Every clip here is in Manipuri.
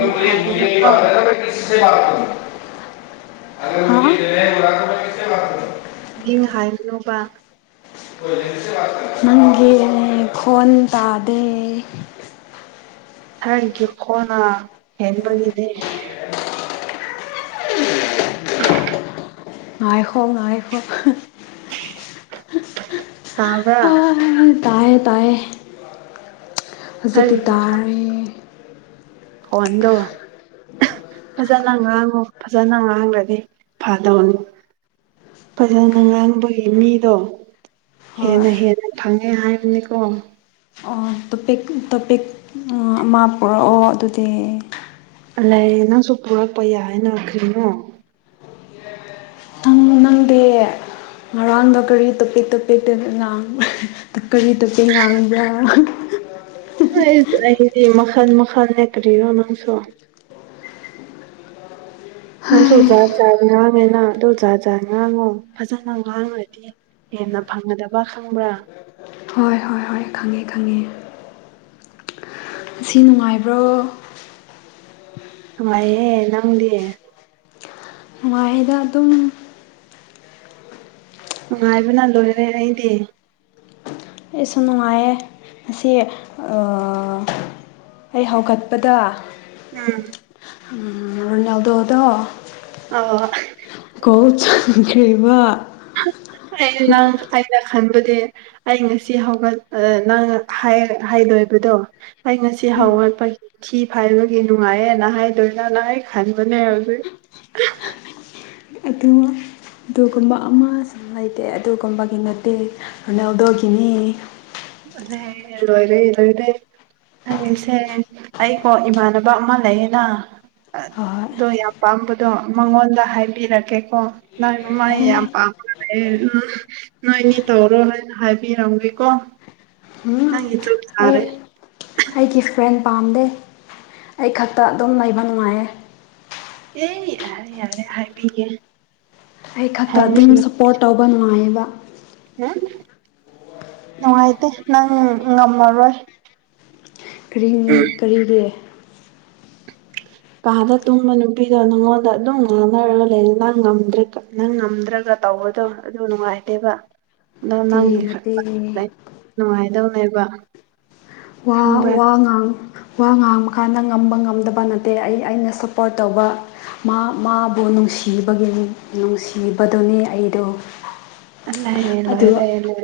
ꯌꯤꯡ ꯍꯥꯏꯒꯅꯣꯕ [unintelligible] [unintelligible] ꯍꯥꯏꯕꯅꯣꯕ ꯅꯪꯒꯤ ꯈꯣꯟ ꯇꯥꯗꯦ [unintelligible] [unintelligible] ꯀꯣꯅꯥ ꯍꯦꯟꯃꯒꯤꯅꯦ [unintelligible] ꯉꯥꯏꯍꯣ ꯉꯥꯏꯍꯣ ꯇꯥꯕ꯭ꯔ ꯇꯥꯏ ꯇꯑꯌꯦ ꯇꯥꯏꯌꯦ ꯍꯧꯖꯤꯛ ꯁꯥꯔꯒꯤ ꯇꯔꯦ ꯍꯣꯗ ꯐꯖꯅ ꯉꯥꯡꯉꯨ ꯐꯖꯅ ꯉꯥꯡꯂꯗꯤ ꯐꯗꯧꯅꯤ ꯐꯖꯅ ꯉꯥꯡꯕꯒꯤ ꯃꯤꯗꯣ ꯍꯣꯏ ꯍꯦꯟꯅ ꯍꯦꯟꯅ ꯐꯪꯉꯦ ꯍꯥꯏꯕꯅꯤꯀꯣ ꯑꯣ ꯇꯣꯄꯤꯛ ꯇꯣꯄꯤꯛ ꯑꯃ ꯄꯨꯔꯛꯑꯣ ꯑꯗꯨꯗꯤ ꯂꯩ ꯅꯪꯁꯨ ꯄꯨꯔꯛꯄ ꯌꯥꯏ ꯍꯥꯏꯅ ꯈ꯭ꯔꯤꯅꯣ ꯅꯪꯗꯦ ꯉꯔꯥꯡꯗꯣ ꯀꯔꯤ ꯇꯣꯄꯦꯛ ꯇꯣꯄꯦꯛꯇ ꯉꯥꯡꯕ ꯀꯔꯤ ꯇꯣꯄꯦꯛ ꯉꯥꯡꯕ꯭ꯔꯥ ꯑꯩꯗꯤ ꯃꯈꯜ ꯃꯈꯜ ꯅꯠꯇꯔꯦ ꯅꯪꯁꯨ [unintelligible] ꯅꯪꯁꯨ ꯖꯥꯖꯥꯗꯤ ꯉꯥꯡꯉꯦꯅ ꯑꯗꯨꯣ ꯖꯥ ꯆꯖꯥ ꯉꯥꯡꯉꯣ ꯐꯖꯅ ꯉꯥꯡꯉꯗꯤ ꯍꯦꯟꯅ ꯐꯪꯒꯗꯕ ꯈꯪꯕ꯭ꯔꯥ ꯍꯣꯏ ꯍꯣꯏ ꯍꯣꯏ ꯈꯪ ꯈꯪꯉꯦ ꯈꯪꯉꯦ ꯅꯥꯁꯤ ꯅꯨꯡꯉꯥꯏꯕ꯭ꯔꯣ ꯅꯨꯡꯉꯥꯏꯌ‌ꯦ ꯅꯪꯗꯤ ꯅꯨꯡꯉꯥꯏꯗ ꯑꯗꯨꯝ ꯅꯨꯡꯉꯥꯏꯕꯅ ꯂꯣꯏꯔꯦ ꯑꯩꯗꯤ ꯑꯩꯁꯨ ꯅꯨꯡꯉꯥꯏꯌꯦ ꯉꯁꯤ ꯑꯥꯥ ꯑꯩ ꯍꯧꯒꯠꯄꯗ‌ꯣ ꯎꯝ ꯎꯝ ꯔꯣꯅꯥꯜꯗ‌ꯣ ꯗ‌ꯣ ꯑꯣ ꯀꯧꯁ ꯈꯔꯤꯕ ꯑ ꯉꯥꯡꯕ ꯑꯥꯏꯩꯅ ꯈꯟꯕꯗꯤ ꯑꯩ ꯉꯁꯤ ꯍꯧꯒꯠ ꯅꯪ ꯍꯥꯏ ꯍꯥꯏꯗꯣꯏꯕꯗꯣ ꯑꯩ ꯉꯁꯤ ꯍꯧꯒꯠꯄꯩ ꯊꯤ ꯐꯥꯏꯕꯒꯤ ꯅꯨꯡꯉꯥꯏꯌꯦ ꯅ ꯍꯥꯏꯗꯣꯏꯔ ꯅꯍꯥꯏ ꯈꯟꯕꯅꯦ ꯑꯗꯨ ꯑꯗꯨꯅꯦ ꯑꯗꯨꯒꯨꯝꯕ ꯑꯃ ꯁꯨ ꯂꯩꯇꯦ ꯑꯗꯨꯒꯨꯝꯕꯒꯤ ꯅꯠꯇꯦ ꯔꯣꯅꯥꯜꯗꯣꯒꯤꯅꯤ ꯑꯗꯨ ꯂꯣꯏꯔꯦ ꯂꯣꯏꯔꯦ ꯑꯩꯁꯦ ꯑꯩꯀꯣ ꯏꯃꯥꯟꯅꯕ ꯑꯃ ꯂꯩꯌꯦꯕ ꯍꯣꯏ ꯑꯗꯣ ꯌꯥꯝ ꯄꯥꯝꯕꯗꯣ ꯃꯉꯣꯟꯗ ꯍꯥꯏꯕꯤꯔꯛꯀꯦꯀꯣ ꯂꯥꯏꯛ ꯃꯥ ꯑꯦ ꯌꯥꯝ ꯄꯥꯝꯃꯒꯥ ꯂꯩꯌꯦ ꯅꯣꯏꯅꯤ ꯇꯧꯔꯣ ꯍꯥꯏꯅ ꯍꯥꯏꯕꯤꯔꯝꯒꯦꯀꯣ ꯎꯝ ꯅꯪꯒꯤ ꯇ꯭ꯔꯨꯠ ꯑꯩ ꯇꯥꯔꯦ ꯑꯩꯒꯤ ꯐ꯭ꯔꯦꯟ ꯄꯥꯝꯗꯦ ꯑꯩ ꯈꯛꯇ ꯑꯗꯨꯝ ꯂꯩꯕ ꯅꯨꯡꯉꯥꯏꯌꯦ ꯑꯦ ꯌꯥꯔꯦ ꯌꯥꯔꯦ ꯍꯥꯏꯔꯕꯤꯒꯦ ꯑꯩ ꯈꯛꯇ ꯑꯗꯨꯝ ꯁꯞꯄꯣꯔꯠ ꯇꯧꯕ ꯅꯨꯡꯉꯥꯏꯌꯦꯕ ꯎꯝ ꯅꯨꯡꯉꯥꯏꯇꯦ ꯅꯪ ꯉꯝꯃꯔꯣꯏ ꯀꯔꯤ ꯀꯔꯤꯒꯤ ꯀꯥꯗ ꯇꯨꯝꯕ ꯅꯨꯄꯤꯗꯣ ꯅꯪꯉꯣꯟꯗ ꯑꯗꯨꯝ ꯉꯥꯡꯅꯔꯒ ꯂꯩꯔꯅ ꯉꯝꯗ꯭ꯔꯦꯀ ꯅꯪ ꯉꯝꯗ꯭ꯔꯒ ꯇꯧꯕꯗꯣ ꯑꯗꯨ ꯅꯨꯡꯉꯥꯏꯇꯦꯕ ꯑꯗꯣ ꯅꯠꯇꯦ ꯅꯪꯒꯤ ꯅꯠꯇꯦ ꯀꯛꯇ ꯅꯨꯡꯉꯥꯏꯗꯧꯅꯦꯕ ꯋꯥ ꯈꯪꯕ꯭ꯔꯥ ꯋꯥ ꯉꯥꯡ ꯋꯥ ꯉꯥꯡꯕ ꯀꯥꯟꯗ ꯉꯝꯕ ꯉꯝꯗꯕ ꯅꯠꯇꯦ ꯑꯩ ꯑꯩꯅ ꯁꯞꯄꯣꯔꯠ ꯇꯧꯕ ꯃꯥ ꯃꯥꯕꯨ ꯅꯨꯡꯁꯤꯕꯒꯤꯅꯤ ꯅꯨꯡꯁꯤꯕꯗꯨꯅꯤ ꯑꯩꯗꯣ ꯑꯜꯂꯥꯏ ꯑꯗꯨ ꯂꯣꯏꯔꯦ ꯂꯣꯏ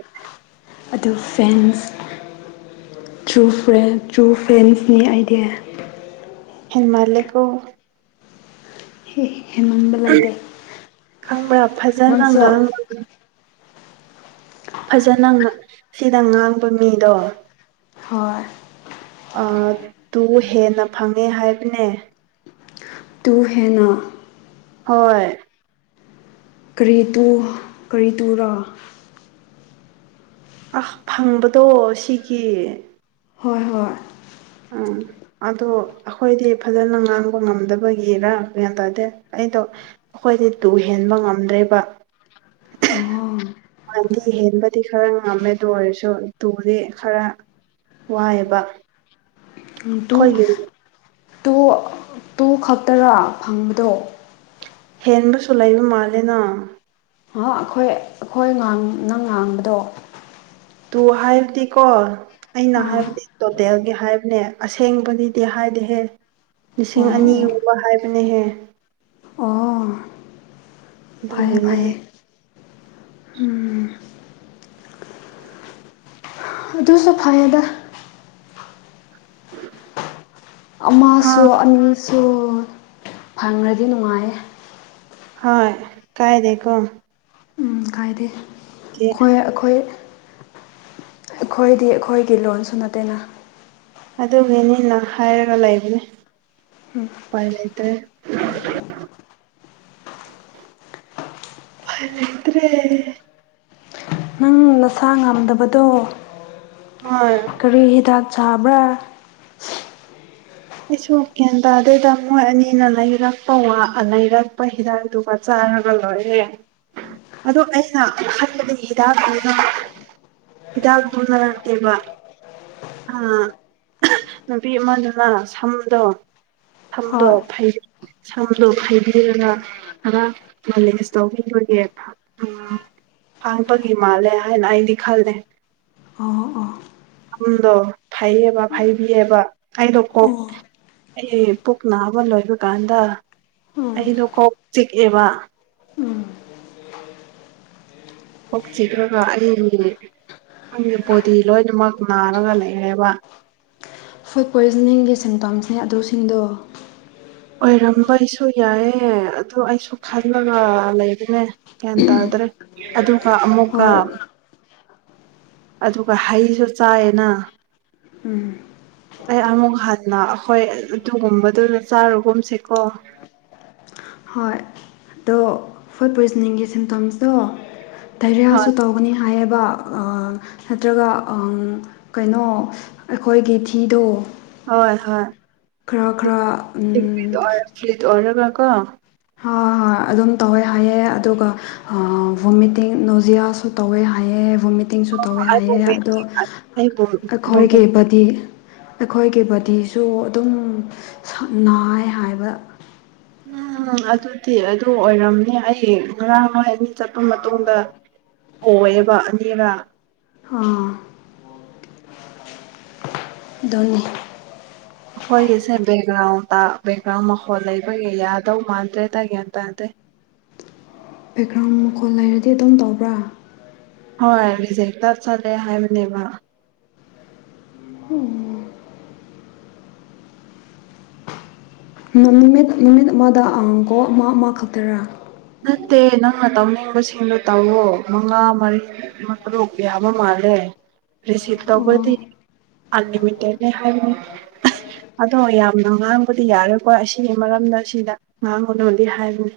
ꯑꯗꯨ ꯐꯦꯟꯁ ꯇ꯭ꯔꯨ ꯐ꯭ꯔꯦꯟ ꯇ꯭ꯔꯨ ꯐ꯭ꯔꯦꯟꯁꯅꯤ ꯑꯩꯗꯤ ꯍꯦꯃꯥꯜꯂꯦ ꯀꯣ ꯍꯦ ꯍꯦꯟꯃꯟꯕ ꯂꯩꯇꯦ ꯈꯪꯕ꯭ꯔꯥ ꯐꯖꯅ ꯅꯪꯁꯨ ꯉꯥꯡ ꯐꯖꯅ ꯁꯤꯗ ꯉꯥꯡꯕ ꯃꯤꯗꯣ ꯍꯣꯏ ꯑꯥ ꯇꯨ ꯍꯦꯟꯅ ꯐꯪꯉꯦ ꯍꯥꯏꯕꯅꯦ ꯇꯨ ꯍꯦꯟꯅ ꯍꯣꯏ ꯀꯔꯤ ꯇꯨ ꯀꯔꯤ ꯇꯨ ꯔꯥ ꯑꯥ ꯐꯪꯕꯗꯣ ꯁꯤꯒꯤ ꯍꯣꯏ ꯍꯣꯏ ꯑꯝ ꯑꯗꯣ ꯑꯩꯈꯣꯏꯗꯤ ꯐꯖꯅ ꯉꯥꯡꯕ ꯉꯝꯗꯕꯒꯤꯔ ꯒꯌ꯭ꯥꯟ ꯇꯥꯗꯦ ꯑꯩꯗꯣ ꯑꯩꯈꯣꯏꯗꯤ ꯇꯨ ꯍꯦꯟꯕ ꯉꯝꯗ꯭ꯔꯦꯕ ꯑꯣ ꯉꯥꯟꯗꯤ ꯍꯦꯟꯕꯗꯤ ꯈꯔ ꯉꯝꯃꯦ ꯑꯗꯨ ꯑꯣꯏꯔꯁꯨ ꯇꯨꯗꯤ ꯈꯔ ꯋꯥꯏꯑꯕ ꯇꯨ ꯇꯨ ꯇꯨ ꯈꯛꯇꯔ ꯐꯪꯕꯗꯣ ꯍꯦꯟꯕꯁꯨ ꯂꯩꯕ ꯃꯥꯂꯦꯅ ꯑꯩꯈꯣꯏ ꯑꯩꯈꯣꯏꯥꯡ ꯅꯪ ꯉꯥꯡꯕꯗꯣ ꯇꯨ ꯍꯥꯏꯕꯗꯤꯀꯣ ꯑꯩꯅ ꯑꯥ ꯍꯥꯏꯕꯗꯤ ꯇꯣꯇꯦꯜꯒꯤ ꯍꯥꯏꯕꯅꯦ ꯑꯁꯦꯡꯕꯗꯤꯗꯤ ꯍꯥꯏꯗꯤꯍꯦ ꯂꯤꯁꯤꯡ ꯑꯣ ꯑꯅꯤ ꯑꯣ ꯍꯥꯏꯕꯅꯦꯍꯦ ꯐꯔꯦ ꯐꯔꯦ ꯑꯗꯨꯒꯤꯅꯦꯍꯦ ꯑꯗꯨꯁꯨ ꯐꯌꯦꯗ ꯑꯃꯁꯨ ꯑꯥ ꯑꯅꯤꯁꯨ ꯐꯪꯔꯗꯤ ꯅꯨꯡꯉꯥꯏꯌꯦ ꯍꯣꯏ ꯀꯥꯏ ꯂꯩꯀꯣ ꯎꯝ ꯀꯥꯏꯗꯦ ꯈꯣꯏ ꯑꯩꯈꯣꯏ ꯑꯩꯈꯣꯏꯗꯤ ꯑꯩꯈꯣꯏꯒꯤ ꯂꯣꯟꯁꯨ ꯅꯠꯇꯦꯅ ꯑꯗꯨ ꯒꯤꯅꯤꯅ ꯍꯥꯏꯔꯒ ꯂꯩꯕꯅꯦ ꯎꯝ ꯎꯄꯥꯏ ꯂꯩꯇ꯭ꯔꯦ ꯂꯩꯇ꯭ꯔꯦ ꯎꯝ ꯅꯁꯥ ꯉꯝꯗꯕꯗꯣ ꯍꯣꯏ ꯀꯔꯤ ꯍꯤꯗꯥꯛ ꯆꯥꯕ꯭ꯔꯥ ꯑꯩꯁꯨ ꯒ꯭ꯌꯥꯟ ꯇꯥꯗꯦꯗ ꯃꯣꯏ ꯑꯅꯤꯅ ꯂꯩꯔꯛꯄ ꯂꯩꯔꯛꯄ ꯍꯤꯗꯥꯛꯗꯨ ꯆꯥꯔꯒ ꯂꯣꯏꯔꯦ ꯑꯗꯣ ꯑꯩꯅꯍꯟꯕꯒꯤ ꯍꯤꯗꯥꯛꯇꯨꯗꯣ ꯍꯤꯗꯥꯛꯇꯨ ꯂꯩꯔꯛꯇꯦꯕ ꯑ ꯅꯨꯄꯤ ꯑꯃꯗꯨꯅ ꯁꯝꯗꯣ ꯁꯝꯗꯣ ꯍꯣꯏ ꯐꯩꯔ ꯁꯝꯗꯣ ꯐꯩꯕꯤꯔꯒ ꯈꯔ ꯃꯣꯂꯦꯖ ꯇꯧꯕꯤꯕꯒꯤ ꯎꯝ ꯐꯥꯕꯒꯤ ꯃꯥꯜꯂꯦ ꯍꯥꯏꯅ ꯑꯩꯗꯤ ꯈꯜꯂꯦ ꯑꯣ ꯑꯣ ꯁꯨꯝꯗꯣ ꯐꯩꯌꯦꯕ ꯐꯩꯕꯤꯌꯦꯕ ꯑꯩꯗꯣ ꯀꯣꯛ ꯑꯣ ꯑꯩ ꯄꯨꯛ ꯅꯥꯕ ꯂꯣꯏꯕ ꯀꯥꯟꯗ ꯎꯝ ꯑꯩꯗꯣ ꯀꯣꯛ ꯆꯤꯛꯑꯦꯕ ꯎꯝ ꯀꯣꯛ ꯆꯤꯛꯂꯒ ꯑꯩꯒꯤ ꯑꯩꯒꯤ ꯕꯣꯗꯤ ꯂꯣꯏꯅꯃꯛ ꯅꯥꯔꯒ ꯂꯩꯔꯦꯕ ꯐꯨꯗ ꯄꯣꯏꯖꯅꯤꯡꯒꯤ ꯁꯤꯝꯇꯣꯝꯁꯦ ꯑꯗꯨꯁꯤꯡꯗꯣ ꯑꯣꯏꯔꯝꯕꯩꯁꯨ ꯌꯥꯏꯑꯦ ꯑꯗꯨ ꯑꯩꯁꯨ ꯈꯜꯂꯒ ꯂꯩꯕꯅꯦ ꯒ꯭ꯌꯥꯟ ꯇꯥꯗ꯭ꯔꯦ ꯑꯗꯨꯒ ꯑꯃꯨꯀ ꯍꯣꯏ ꯑꯗꯨꯒ ꯍꯩꯁꯨ ꯆꯥꯏꯌꯦꯅ ꯎꯝ ꯑꯩ ꯑꯃꯨꯛ ꯍꯟꯅ ꯑꯈꯣꯏ ꯑꯗꯨꯒꯨꯝꯕꯗꯨ ꯆꯥꯔꯒꯨꯝꯁꯤꯀꯣ ꯍꯣꯏ ꯑꯗꯣ ꯐꯨꯗ ꯄꯣꯏꯖꯅꯤꯡꯒꯤ ꯁꯤꯝꯇꯣꯝꯁꯇꯣ ꯗꯥꯏꯔꯤꯌꯥꯁꯨ ꯍꯣꯏ ꯇꯧꯒꯅꯤ ꯍꯥꯏꯌꯦꯕ ꯅꯠꯇ꯭ꯔꯒ ꯀꯩꯅꯣ ꯑꯩꯈꯣꯏꯒꯤ ꯊꯤꯗꯣ ꯍꯣꯏ ꯍꯣꯏ ꯈꯔ ꯈꯔ ꯑꯦ ꯐ꯭ꯠ ꯐ꯭ꯔꯤꯠ ꯑꯣꯢꯔꯒꯀꯣ ꯍꯣꯏ ꯍꯣꯏ ꯑꯗꯨꯝ ꯇꯧꯋꯦ ꯍꯥꯏꯌꯦ ꯑꯗꯨꯒ ꯚꯣꯃꯤꯇꯤꯡ ꯅꯣꯖꯤꯌꯥꯁꯨ ꯇꯧꯋꯦ ꯍꯥꯏꯌꯦ ꯃꯤꯇꯤꯡꯁꯨ ꯇꯧꯋꯦ ꯑꯩ ꯍꯥꯏꯌꯦ ꯑꯗꯣ ꯃꯣꯃꯦꯟꯇꯤ ꯑꯩꯕꯨ ꯑꯩꯈꯣꯏꯒꯤ ꯚꯣꯃꯤꯠ ꯗꯤ ꯑꯩꯈꯣꯏꯒꯤ ꯕꯣꯗꯤꯁꯨ ꯑꯗꯨꯝ ꯅꯥꯏ ꯍꯥꯏꯕ ꯎꯝ ꯑꯗꯨꯗꯤ ꯑꯗꯨ ꯑꯣꯏꯔꯝꯅꯤ ꯑꯩ ꯉꯔꯥꯡ ꯑꯃꯥꯏ ꯑꯅꯤ ꯆꯠꯄ ꯃꯇꯨꯡꯗ ꯑꯣꯌꯦꯕ ꯑꯅꯤꯔꯛ ꯑꯥ ꯗꯨꯅꯤ ꯑꯩꯈꯣꯏꯒꯤꯁꯦ ꯕꯦꯛꯒ꯭ꯔꯥꯎꯟꯗ ꯕꯦꯛꯒ꯭ꯔꯥꯎꯟ ꯃꯈꯣꯜ ꯂꯩꯕꯒꯤ ꯌꯥꯗꯧ ꯃꯥꯟꯗ꯭ꯔꯦꯗ ꯒ꯭ꯌꯥꯟ ꯇꯗꯦ ꯕꯦꯛꯒ꯭ꯔꯥꯎꯟ ꯃꯈꯣꯜ ꯂꯩꯔꯗꯤ ꯑꯗꯨꯝ ꯇꯧꯕ꯭ꯔꯥ ꯍꯣꯏ ꯔꯤꯖꯦꯛꯇ ꯆꯠꯂꯦ ꯍꯥꯏꯕꯅꯦꯕ ꯎꯝ ꯅꯨꯃꯤꯠ ꯅꯨꯃꯤꯠ ꯑꯃꯗ ꯑꯀꯣ ꯑꯃ ꯑꯃ ꯈꯛꯇꯔꯥ ꯅꯠꯇꯦ ꯅꯪꯅ ꯇꯧꯅꯤꯡꯕꯁꯤꯡꯗꯨ ꯇꯧꯋꯣ ꯃꯉꯥ ꯃꯔꯤ ꯇꯔꯨꯛ ꯌꯥꯕ ꯃꯥꯜꯂꯦ ꯔꯤꯁꯤꯚ ꯇꯧꯕꯗꯤ ꯑꯣ ꯑꯟꯂꯤꯃꯤꯇꯦꯠꯅꯦ ꯍꯥꯏꯕꯅꯤ ꯑꯗꯣ ꯌꯥꯝꯅ ꯉꯥꯡꯕꯗꯤ ꯌꯥꯔꯦꯀꯣꯏ ꯑꯁꯤꯒꯤ ꯃꯔꯝꯅ ꯁꯤꯗ ꯉꯥꯡꯒꯅꯣꯗꯤ ꯍꯥꯏꯕꯅꯤ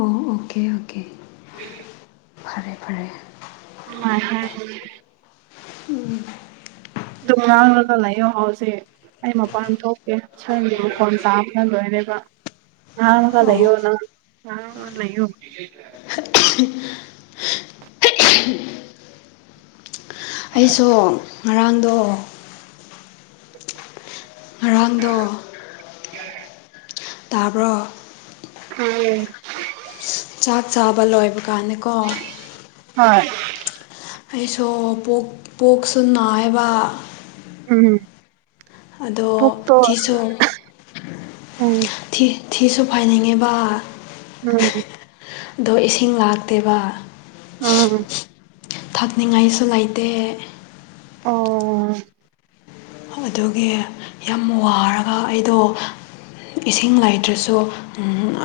ꯑꯣ ꯑꯣꯀꯦ ꯑꯣꯀꯦ [unintelligible] [unintelligible] [unintelligible] [inaudible] ꯑꯗꯨꯝꯅ ꯂ ꯂꯩ ꯑꯣ ꯍꯥꯎꯁꯦ ꯑꯩ ꯃꯄꯥꯟ ꯊꯣꯛꯀꯦ ꯁꯟꯒꯤ ꯃꯈꯣꯟ ꯇꯥꯕꯅ ꯂꯣꯏꯅꯦꯕ ꯉꯥꯪ ꯉꯒꯥ ꯑꯣ ꯂꯩꯌꯣ ꯅꯣ [unintelligible] ꯑꯩꯁꯨ ꯉꯔꯥꯡꯗꯣ ꯉꯔꯥꯡꯗꯣ [unintelligible] ꯇꯥꯕ꯭ꯔꯣ ꯎꯝ ꯆꯥꯛ ꯆꯥꯕ ꯂꯣꯏꯕ ꯀꯥꯟꯅꯤꯀꯣ [unintelligible] ꯑꯩꯁꯨ ꯄꯣꯛꯁꯨ ꯅꯥꯏꯕ ꯎꯝꯝ ꯑꯗꯣ ꯄꯨꯛꯇꯣ ꯊꯤꯁꯨ ꯎꯝ ꯊꯤ ꯊꯤꯁꯨ ꯐꯥꯏꯅꯤꯡꯉꯦꯕ ꯎꯝ ꯑꯗꯣ ꯏꯁꯤꯡ ꯂꯥꯛꯇꯦꯕ ꯎꯝ ꯊꯛꯅꯤꯡꯉꯥꯏꯁꯨ ꯂꯩꯇꯦ ꯑꯣ ꯑꯗꯨꯒꯤ ꯌꯥꯝ ꯋꯥꯔꯒ ꯑꯩꯗꯣ ꯏꯁꯤꯡ ꯂꯩꯥꯏꯇ꯭ꯔꯁꯨ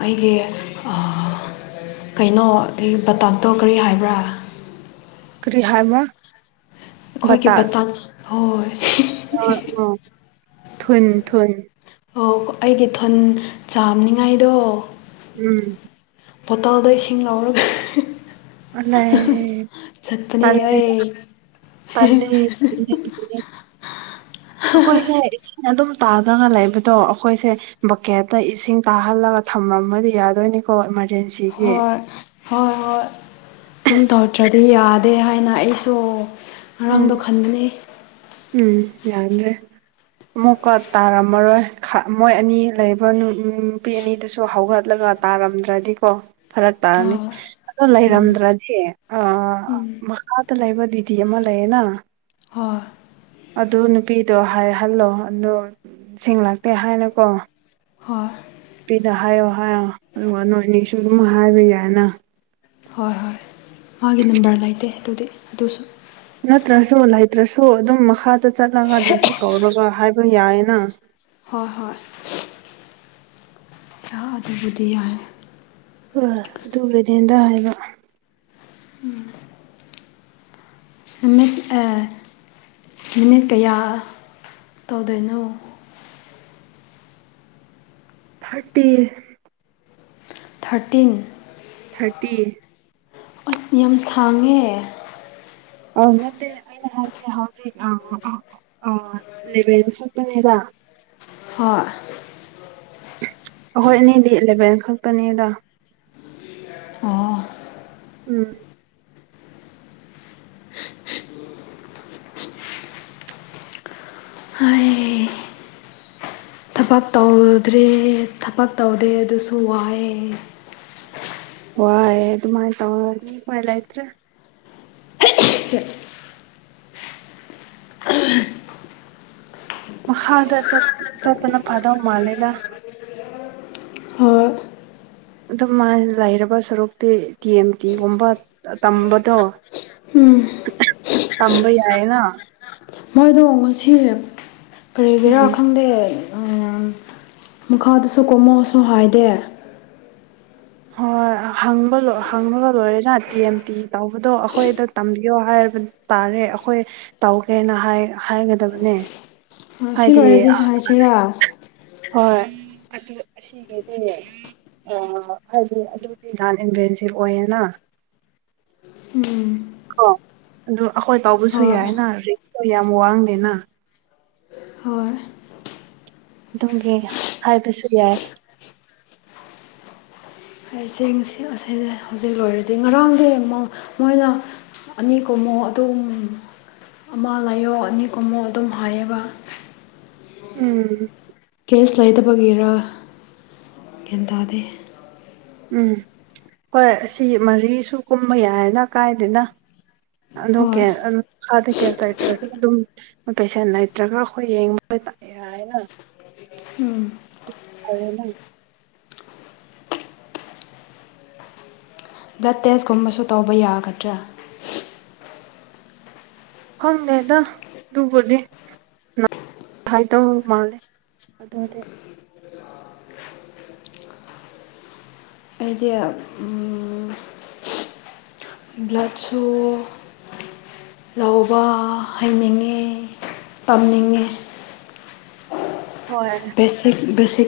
ꯑꯩꯒꯤ ꯀꯩꯅꯣ ꯑꯩ ꯄꯇꯥꯛꯇꯣ ꯀꯔꯤ ꯍꯥꯏꯕ꯭ꯔꯥ ꯀꯔꯤ ꯍꯥꯏꯕꯔꯥ ꯑꯩꯈꯣꯏꯒꯤ ꯄꯇꯥꯡ ꯍꯣꯏ ꯑ ꯑꯣ ꯊꯟ ꯊꯟ ꯑꯣ ꯑꯩꯒꯤ ꯊꯣꯟ ꯆꯥꯝꯅꯤꯡꯉꯥꯏꯗꯣ ꯎꯝ ꯕꯣꯇꯥꯜꯗ ꯏꯁꯤꯡ ꯂꯧꯔꯒ ꯑꯂꯥꯏ ꯆꯠꯄꯅꯤ ꯑꯩ ꯄꯦ ꯍꯣꯏ ꯍ ꯑꯗꯨꯝ ꯇꯥꯗꯅ ꯂꯩꯕꯗꯣ ꯑꯩꯈꯣꯏꯁꯦ ꯕꯛꯀꯦꯠꯇ ꯏꯁꯤꯡ ꯀꯥꯍꯜꯂꯒ ꯊꯝꯃꯝꯃꯗꯤ ꯌꯥꯗꯣꯏꯅꯤ ꯀꯣ ꯏꯃꯔꯖꯦꯟꯁꯤ ꯍꯣꯏ ꯍꯣꯏ ꯍꯣꯏ ꯑꯗꯨꯝ ꯇꯧꯗ꯭ꯔꯗꯤ ꯌꯥ ꯗꯦ ꯍꯥꯏꯅ ꯑꯩꯁꯨ ꯎꯝ ꯉꯔꯥꯡꯗꯣ ꯈꯟꯩ ꯎꯝ ꯌꯥꯗ꯭ꯔꯦ ꯑꯃꯨꯛꯀ ꯇꯥꯔꯝꯃꯔꯣꯏ ꯃꯣꯏ ꯑꯅꯤ ꯂꯩꯕ ꯅꯨꯄꯤ ꯑꯅꯤꯗꯨꯁꯨ ꯍꯧꯒꯠꯂꯒ ꯇꯥꯔꯝꯗ꯭ꯔꯗꯤꯀꯣ ꯐꯔꯛ ꯇꯥꯔꯅꯤ ꯍꯣꯏ ꯑꯣ ꯎꯝ ꯂꯩꯔꯝꯗ꯭ꯔꯗꯤ ꯑ ꯎꯝ ꯃꯈꯥꯗ ꯂꯩꯕ ꯗꯤꯗꯤ ꯑꯃ ꯂꯩꯌꯦꯅ ꯍꯣꯏ ꯑꯗꯨ ꯅꯨꯄꯤꯗꯣ ꯍꯥꯏꯍꯜꯂꯣ ꯑꯗꯣ ꯦꯡꯡꯂꯛꯇꯦ ꯍꯥꯏꯅꯀꯣ ꯍꯣꯏ ꯅꯨꯄꯤꯗ ꯍꯥꯏꯌꯣ ꯍꯥꯏꯌꯣ ꯑꯗꯨꯒ ꯅꯣꯏ ꯑꯅꯤꯁꯨ ꯑꯗꯨꯝ ꯍꯥꯏꯕ ꯌꯥꯏꯅ ꯍꯣꯏ ꯍꯣꯏ ꯃꯥꯒꯤ ꯅꯝꯕꯔ ꯂꯩꯇꯦ ꯑꯗꯨꯗꯤ ꯑꯗꯨꯁꯨ ꯅꯠꯇ꯭ꯔꯁꯨ ꯂꯩꯇ꯭ꯔꯁꯨ ꯑꯗꯨꯝ ꯃꯈꯥꯗ ꯆꯠꯂꯒ ꯗꯗꯤꯗꯤ ꯀꯧꯔꯒ ꯍꯥꯏꯕ ꯌꯥꯏꯌꯦꯅ ꯍꯣꯏ ꯍꯣꯏ ꯑꯗꯨꯕꯨꯗꯤ ꯌꯥꯏ ꯑ ꯑꯗꯨꯕꯨ ꯅꯦꯟꯗ ꯍꯥꯏꯕ ꯑꯦ ꯅꯨꯃꯤꯠ ꯀꯌꯥ ꯇꯧꯗꯣꯏꯅꯣ ꯊꯥꯔꯇꯤ ꯊꯥꯔꯇꯤꯟ ꯊꯥꯔꯇꯤ ꯌꯥꯝ ꯁꯥꯡꯉꯦ ꯑ ꯅꯠꯇꯦ ꯑꯩꯅ ꯍꯥꯏꯦ ꯍꯧꯖꯤꯛ ꯂꯚꯦꯟ ꯐꯛꯇꯅꯤꯗ ꯍꯣꯏ ꯑꯩꯈꯣꯏ ꯑꯅꯤꯗꯤ ꯏꯂꯚꯦꯟ ꯈꯛꯇꯅꯤꯗ ꯑꯣ ꯎꯝ ꯍꯥꯏ ꯊꯕꯛ ꯇꯧꯗ꯭ꯔꯦ ꯊꯕꯛ ꯇꯧꯗꯦ ꯑꯗꯨꯁꯨ ꯋꯥꯏꯑꯦ ꯋꯥ ꯌꯦ ꯑꯗꯨ ꯃꯥꯥꯏ ꯇꯋꯥ ꯅ ꯃꯥꯏꯂꯇ꯭ꯔ ꯍ ꯃꯈꯥꯗꯠ ꯇꯠꯠꯇꯅ ꯐꯥꯗ ꯃꯥꯜꯂꯦꯗ ꯍꯣꯏ ꯑꯗꯨ ꯃꯥ ꯂꯩꯔꯕ ꯁꯔꯨꯛꯇꯤ ꯇꯤ ꯑꯦꯝ ꯇꯤꯒꯨꯝꯕ ꯇꯝꯕꯗꯣ ꯎꯝ ꯇꯝꯕꯩꯌꯦꯅ ꯃꯣꯏꯗꯣ ꯉꯁꯤ ꯀꯔꯤꯒꯤꯔꯥ ꯎꯝ ꯈꯪꯗꯦ ꯃꯈꯥꯗꯁꯨ ꯀꯣꯝꯃꯣꯁꯨ ꯍꯥꯏꯗꯦ ꯍꯣꯏ ꯍꯕ ꯍꯪꯕꯒ ꯂꯣꯏꯔꯦꯅ ꯇꯤ ꯑꯦꯝ ꯇꯤ ꯇꯧꯕꯗꯣ ꯑꯩꯈꯣꯏ ꯑꯗ ꯇꯝꯕꯤꯌꯣ ꯍꯥꯏꯔꯕꯅꯤ ꯇꯥꯔꯦ ꯑꯩꯈꯣꯏ ꯇꯧꯒꯦꯅ ꯍꯥꯏꯒꯗꯕꯅꯦ ꯁꯤ ꯍꯥꯏꯗꯤ ꯂꯣꯏꯔꯗꯤ ꯍꯥꯏꯁꯤꯔꯥ ꯍꯣꯏ ꯑꯗꯨ ꯑꯁꯤꯒꯤꯗꯤꯅꯦ ꯑꯣ ꯍꯥꯏꯗꯤ ꯑꯗꯨꯗꯤ ꯅꯍꯥꯟꯚꯦꯟꯁꯤ ꯑꯣꯏꯌꯦꯅ ꯎꯝ ꯀꯣ ꯑꯗꯨ ꯑꯩꯈꯣꯏ ꯇꯥꯎꯕꯁꯨ ꯍꯣꯏ ꯌꯥꯏꯅ ꯔꯤꯛꯁꯇꯣ ꯌꯥꯝ ꯋꯥꯡꯗꯦꯅ ꯍꯣꯏ ꯑꯗꯨꯝꯒꯤ ꯍꯥꯏꯕꯁꯨ ꯌꯥꯏ ꯑꯩ ꯆꯦꯡꯁꯤ ꯑꯁꯤꯁ ꯍꯧꯖꯤꯛ ꯂꯣꯏꯔꯗꯤ ꯉꯔꯥꯡꯗꯤ ꯑꯃꯨꯛ ꯃꯣꯏꯅ ꯑꯅꯤ ꯀꯨꯝꯃꯣ ꯑꯗꯨꯝ ꯑꯃ ꯂꯥꯏꯌꯣ ꯑꯅꯤ ꯀꯨꯝꯃꯣ ꯑꯗꯨꯝ ꯍꯥꯏꯌꯦꯕ ꯎꯝ ꯀꯦꯁ ꯂꯩꯇꯕꯒꯤꯔ ꯒ꯭ꯌꯥꯟ ꯇꯥꯗꯦ ꯎꯝ ꯍꯣꯏ ꯑꯁꯤ ꯃꯔꯤꯁꯨ ꯀꯨꯝꯕ ꯌꯥꯏꯅ ꯀꯥꯏꯗꯅ ꯑꯗꯣꯀꯦ ꯍꯣꯏ ꯑꯗꯨ ꯑꯥꯗ ꯀꯦꯁ ꯂꯩꯇ꯭ꯔꯁꯨ ꯑꯗꯨꯝ ꯄꯦꯁꯦꯟ ꯂꯩꯇ꯭ꯔꯒ ꯑꯩꯈꯣꯏ ꯌꯦꯡ ꯃꯣꯏ ꯇꯥꯛꯑꯦ ꯅꯔꯦꯅ ꯎꯝ ꯕ꯭ꯂꯗ ꯇꯦꯁꯀꯨꯝꯕꯁꯨ ꯇꯧꯕ ꯌꯥꯒꯗ꯭ꯔꯥ ꯍꯪꯅꯦꯦꯗ ꯂꯕꯨꯅꯦ ꯥꯏꯗ ꯃꯥꯂꯦ ꯑꯗꯨꯗꯤ ꯑꯩꯁꯦ ꯕ꯭ꯂꯠꯁꯨ ꯂꯧꯕ ꯍꯩꯅꯤꯡꯉꯦ ꯇꯝꯅꯤꯡꯉꯦ ꯍꯣꯏ ꯕꯦꯁꯤꯛ ꯕꯦꯁꯤꯛꯁ